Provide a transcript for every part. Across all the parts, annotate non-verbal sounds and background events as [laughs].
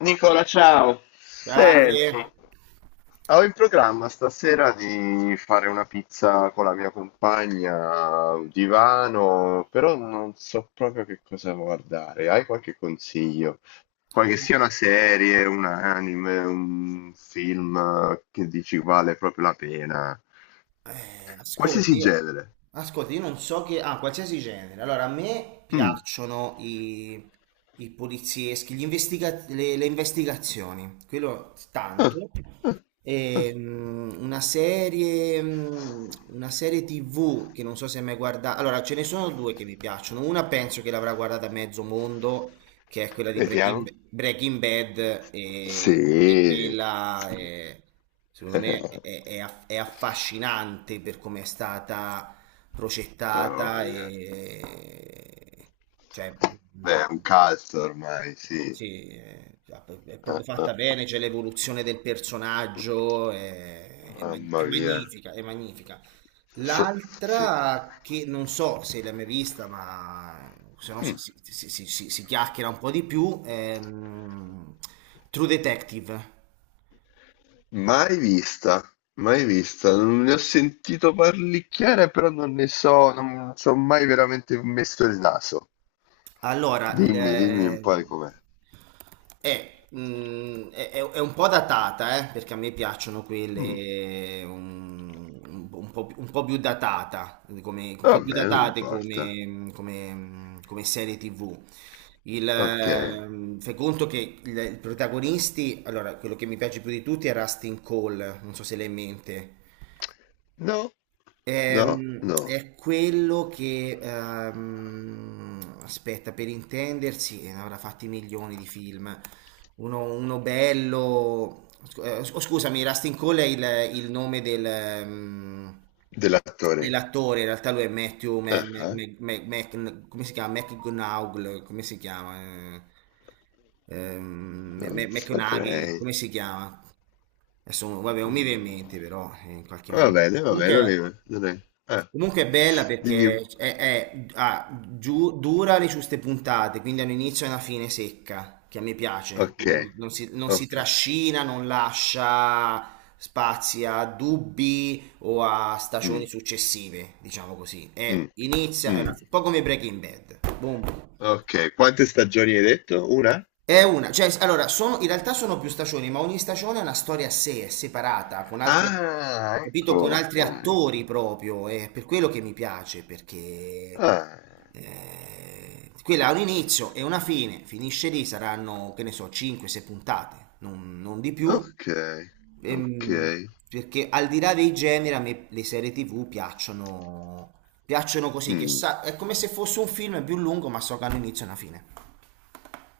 Nicola, ciao. Senti, Grande. ho in programma stasera di fare una pizza con la mia compagna, un divano, però non so proprio che cosa guardare. Hai qualche consiglio? Qualche sia una serie, un anime, un film che dici vale proprio la pena? Ascolta, Qualsiasi io, genere. ascolta, io non so che... Ah, qualsiasi genere. Allora, a me Mm. piacciono i polizieschi, le investigazioni. Quello tanto. Ah, ah. Una serie TV che non so se hai mai guardato. Allora, ce ne sono due che mi piacciono. Una penso che l'avrà guardata mezzo mondo, che è quella di Vediamo. Breaking Bad, e Sì, quella sì. Secondo me [laughs] è affascinante per come è stata Ah, progettata voglia. e cioè, mm, Beh, è un cult ormai, sì. sì, è Eh, proprio fatta eh, bene, c'è l'evoluzione del personaggio, mamma è mia. magnifica, è magnifica. Sì, sì. L'altra che non so se l'hai mai vista, ma se no si chiacchiera un po' di più, è True Detective. Mai vista, mai vista. Non ne ho sentito parlicchiare, però non ne so, non ci ho mai veramente messo il naso. Allora, Dimmi, dimmi un le- po' di com'è. è, mm, è un po' datata, perché a me piacciono Mm, quelle un po', un po' più vabbè, non datate importa. come, come serie TV. Ok. Fai conto che i protagonisti, allora, quello che mi piace più di tutti è Rustin Cole, non so se l'hai in mente. No, no, no. È quello che, aspetta, per intendersi, ne avrà fatti milioni di film. Uno bello, scusami, Rustin Cole è il nome Dell'attore. dell'attore, in realtà lui è Matthew, Ah, ah, come si chiama? McGonagall, come si chiama? Non McConaughey, saprei. come si chiama? Adesso, vabbè, non mi viene in Mm. mente però, in qualche maniera. Va bene, non Comunque... è... Non è... Ah, Comunque è bella dimmi... perché un- dura le giuste puntate, quindi ha un inizio e una fine secca, che a me piace. Ok, Quindi non si ok. trascina, non lascia spazi a dubbi o a stagioni Mm. successive, diciamo così. È, Mh, inizia, è mh. una- un po' come Breaking Bad. Boom. Okay, quante stagioni hai detto? 1? È una, cioè, s- allora, sono, in realtà sono più stagioni, ma ogni stagione è una storia a sé, è separata, con altri, Ah, capito? Con ecco, altri ah, attori ecco. proprio, è per quello che mi piace, perché Ah, quella ha un inizio e una fine, finisce lì, saranno, che ne so, 5-6 puntate, non di più. okay, Ehm, okay. perché al di là dei generi, a me le serie TV piacciono, piacciono così, che Mh, sa, è come se fosse un film più lungo, ma so che hanno inizio e una fine.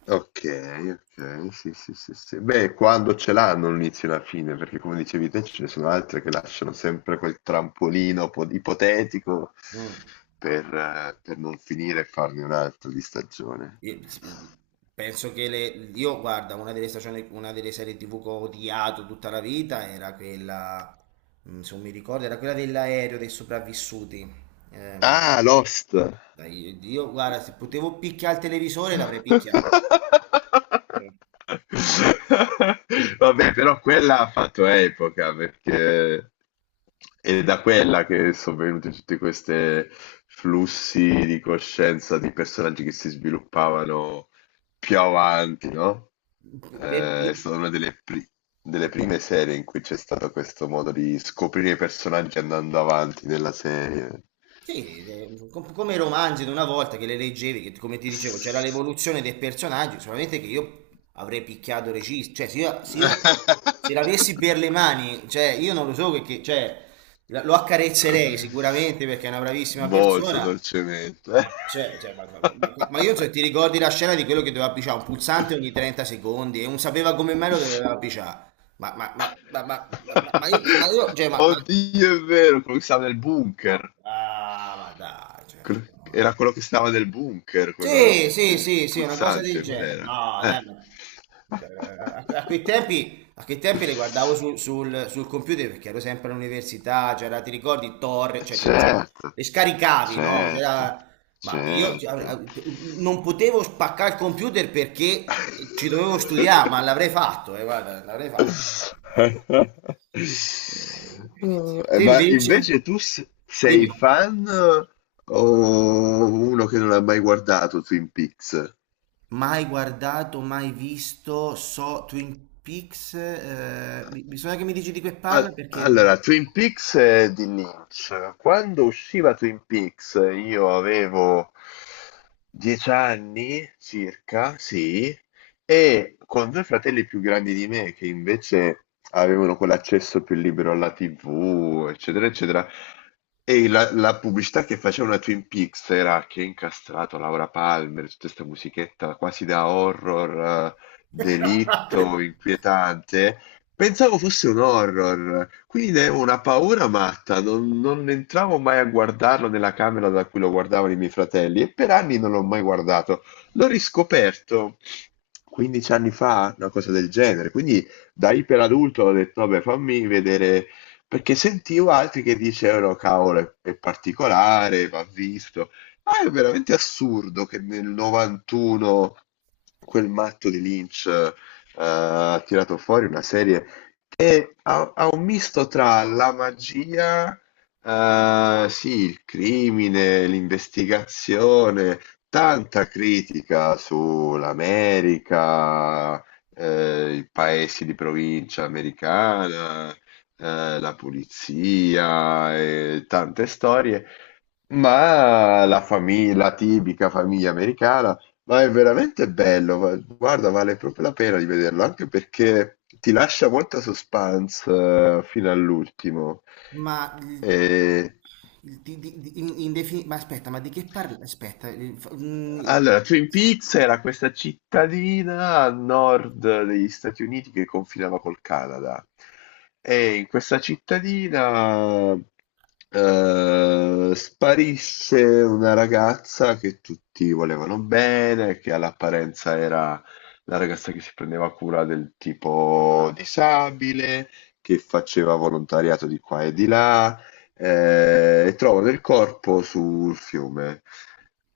okay, okay. Sì, sì, sì, sì. Beh, quando ce l'hanno un inizio e una fine, perché come dicevi te ce ne sono altre che lasciano sempre quel trampolino po ipotetico Mm. Per non finire e farne un altro di stagione. Sì, penso che io, guarda, una delle serie TV che ho odiato tutta la vita era quella, se non mi ricordo, era quella dell'aereo dei sopravvissuti. Ehm, Ah, Lost. dai, io, guarda, se potevo picchiare il televisore l'avrei picchiato. [laughs] Eh, Vabbè, però quella ha fatto epoca perché è da quella che sono venuti tutti questi flussi di coscienza di personaggi che si sviluppavano più avanti, no? eh, per- È stata una delle, delle per- per- prime serie in cui c'è stato questo modo di scoprire i personaggi andando avanti nella serie. Sì, come i romanzi di una volta che le leggevi, che come ti [laughs] dicevo, c'era l'evoluzione dei personaggi, solamente che io avrei picchiato regista, cioè se l'avessi per le mani, cioè io non lo so cioè, lo accarezzerei sicuramente perché è una bravissima Molto persona, dolcemente. ma, cioè, ma io cioè, ti ricordi la scena di quello che doveva picciare un pulsante ogni 30 secondi e non sapeva come mai lo doveva picciare, ma io. Oddio, è vero, quello che stava nel bunker. Ah, ma dai, cioè, Era no. quello che stava nel bunker, quello del, Sì, sì, del sì, sì, una cosa del pulsante, qual genere. era? No, [laughs] dai, a quei tempi le guardavo sul computer perché ero sempre all'università, c'era, ti ricordi, Torre, Certo, le scaricavi, no? certo, Ma io cioè, certo. non potevo spaccare il computer perché ci dovevo Eh, studiare, ma l'avrei fatto, guarda, l'avrei fatto. Eh, Te ma invece, invece tu sei dimmi. fan o uno che non ha mai guardato Twin Peaks? Mai guardato, mai visto, so Twin Peaks, bisogna che mi dici di che parla Al- perché... Allora, Twin Peaks di Lynch. Quando usciva Twin Peaks, io avevo 10 anni circa, sì, e con due fratelli più grandi di me che invece avevano quell'accesso più libero alla TV, eccetera, eccetera. E la, la pubblicità che facevano a Twin Peaks era che è incastrato Laura Palmer, tutta questa musichetta quasi da horror, delitto, inquietante. Pensavo fosse un horror, quindi ne avevo una paura matta, non, non entravo mai a guardarlo nella camera da cui lo guardavano i miei fratelli e per anni non l'ho mai guardato. L'ho riscoperto 15 anni fa, una cosa del genere, quindi da iperadulto ho detto, vabbè, fammi vedere, perché sentivo altri che dicevano, cavolo, è particolare, va visto. Ah, è veramente assurdo che nel 91 quel matto di Lynch ha tirato fuori una serie che ha, ha un misto tra la magia, sì, il crimine, l'investigazione, tanta critica sull'America, i paesi di provincia americana, la polizia, e tante storie. Ma la famiglia, la tipica famiglia americana, ma è veramente bello, guarda, vale proprio la pena di vederlo, anche perché ti lascia molta suspense fino all'ultimo. Ma, E il- di- in- in defini- ma aspetta, ma di che parla? Aspetta, allora, Twin Peaks era questa cittadina a nord degli Stati Uniti che confinava col Canada. E in questa cittadina sparisse una ragazza che tutti volevano bene, che all'apparenza era la ragazza che si prendeva cura del tipo disabile, che faceva volontariato di qua e di là e trovano del corpo sul fiume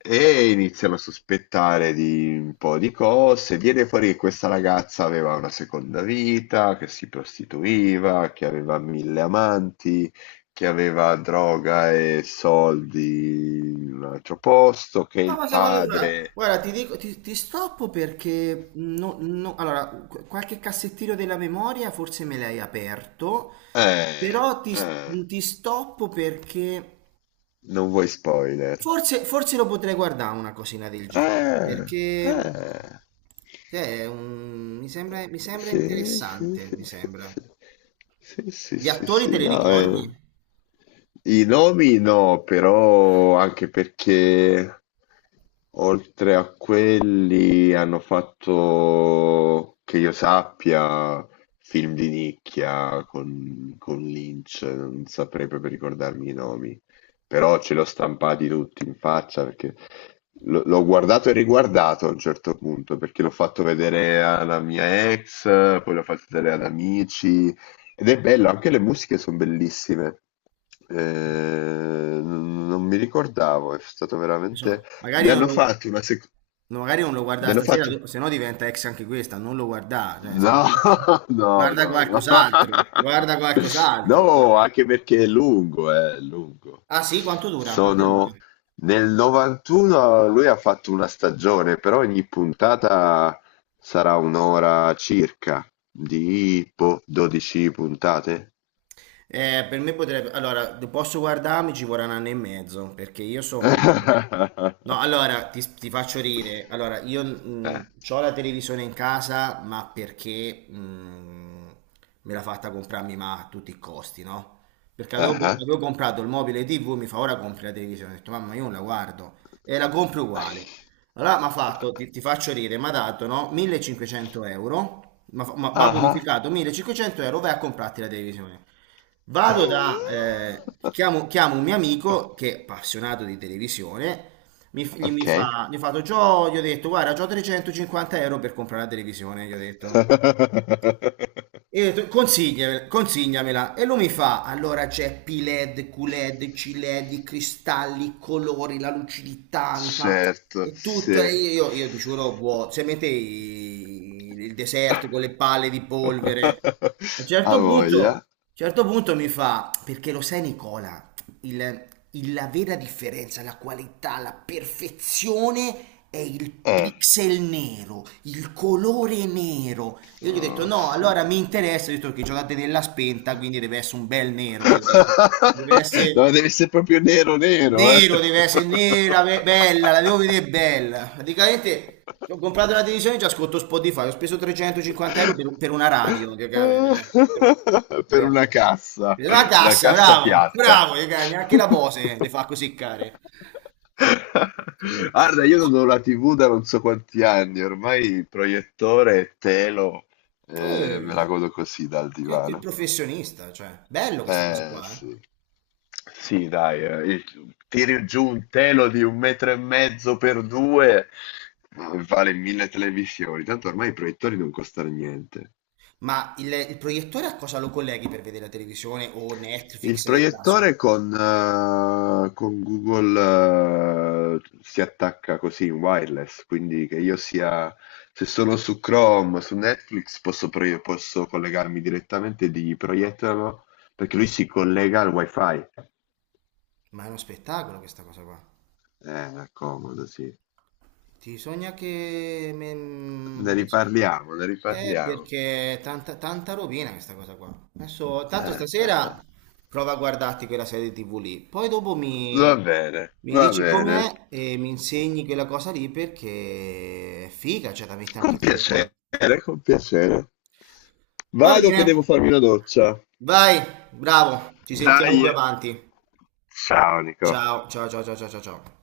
e iniziano a sospettare di un po' di cose. Viene fuori che questa ragazza aveva una seconda vita, che si prostituiva, che aveva 1000 amanti, che aveva droga e soldi in un altro posto, che no, il ma sai, guarda, guarda, padre... guarda, ti dico, ti stoppo perché... allora, qualche cassettino della memoria forse me l'hai aperto, Eh, però eh, ti stoppo perché... non vuoi spoiler. Forse, forse lo potrei guardare una cosina del genere, Eh, perché eh. cioè, mi sembra Sì, sì, interessante, sì, mi sembra. sì, sì, sì, sì, Gli sì, attori te sì. li No, eh. ricordi? I nomi no, però anche perché oltre a quelli hanno fatto, che io sappia, film di nicchia con Lynch, non saprei proprio ricordarmi i nomi, però ce l'ho stampati tutti in faccia perché l'ho guardato e riguardato a un certo punto, perché l'ho fatto vedere alla mia ex, poi l'ho fatto vedere ad amici. Ed è bello, anche le musiche sono bellissime. Eh, non non mi ricordavo, è stato Insomma, veramente... magari Ne non hanno lo, fatto una seconda... no, magari non lo Ne guarda hanno stasera, fatto... se no diventa ex anche questa, non lo guarda, cioè, No, [laughs] no, guarda no, no. [laughs] qualcos'altro, guarda qualcos'altro. No, anche perché è lungo, è lungo. Ah sì, quanto dura? Quanto è lungo? Sono... Nel 91 lui ha fatto una stagione, però ogni puntata sarà un'ora circa, di boh, 12 puntate. Per me potrebbe... Allora, posso guardarmi, ci vorrà un anno e mezzo, perché io sono... No, [laughs] allora, ti faccio ridere. Allora, io Eh, ho la televisione in casa, ma perché me l'ha fatta comprarmi ma a tutti i costi, no? Perché ah ah, avevo comprato il mobile TV, mi fa ora compri la televisione. Ho detto, mamma, io non la guardo. E la compro uguale. Allora, mi ha fatto, ti faccio ridere, mi ha dato, no? 1.500 euro, mi ha fa- mi ha ah. bonificato 1.500 euro, vai a comprarti la televisione. Vado da, [laughs] chiamo un mio amico che è appassionato di televisione, mi, f- gli mi Ok. fa, gli ho fatto, "Gio", gli ho detto, guarda, c'ho 350 euro per comprare la televisione, gli ho detto. [laughs] Io ho detto, consigliamela, consigliamela. E lui mi fa, allora c'è P-LED, Q-LED, C-LED, i cristalli, i colori, la lucidità, mi fa, Certo, e tutto. sì. Io ti giuro, se mette il deserto con le palle di polvere, a un [laughs] A certo punto, a un voglia. certo punto mi fa, perché lo sai Nicola, il- la vera differenza, la qualità, la perfezione è il Eh. pixel nero, il colore nero. Io gli ho detto Oh, no, sì. allora mi interessa, ho detto che giocate nella spenta, quindi deve essere un bel nero, io ho detto. Deve [laughs] No, essere deve essere proprio nero nero, eh. nero, deve essere nera, bella, la devo vedere bella. Praticamente ho [laughs] comprato una televisione e già ascolto Spotify, ho speso [laughs] 350 euro per una radio, Per cioè, eh. La una cassa, cassa bravo, piatta. bravo, che cagna, anche la Bose le fa così [laughs] care. Eh, Che, che, che- Guarda, che- io non ho la TV da non so quanti anni, ormai il proiettore e telo, che- me la eh, godo così dal che divano. professionista, cioè, bello questa cosa Eh qua, eh. sì. Sì, dai, il- tiri giù un telo di 1,5 metri per due, vale 1000 televisioni. Tanto ormai i proiettori non costano niente. Ma il proiettore a cosa lo colleghi per vedere la televisione o Il Netflix del caso? proiettore con Google si attacca così in wireless, quindi che io sia, se sono su Chrome, su Netflix, posso, posso collegarmi direttamente e dirgli proiettalo, perché lui si collega al wifi. Ma è uno spettacolo questa cosa qua. Comodo, sì. Ti sogna che... Ne adesso... riparliamo, ne riparliamo. perché è tanta, tanta rovina questa cosa qua. Adesso, tanto Eh. stasera prova a guardarti quella serie TV lì. Poi dopo Va bene, mi va dici bene. com'è e mi insegni quella cosa lì perché è figa, cioè la metti anche Con fuori. piacere, con piacere. Va Vado bene, che devo farmi una doccia. vai, bravo, ci Dai! sentiamo più avanti. Ciao Nico. Ciao, ciao, ciao, ciao, ciao, ciao, ciao.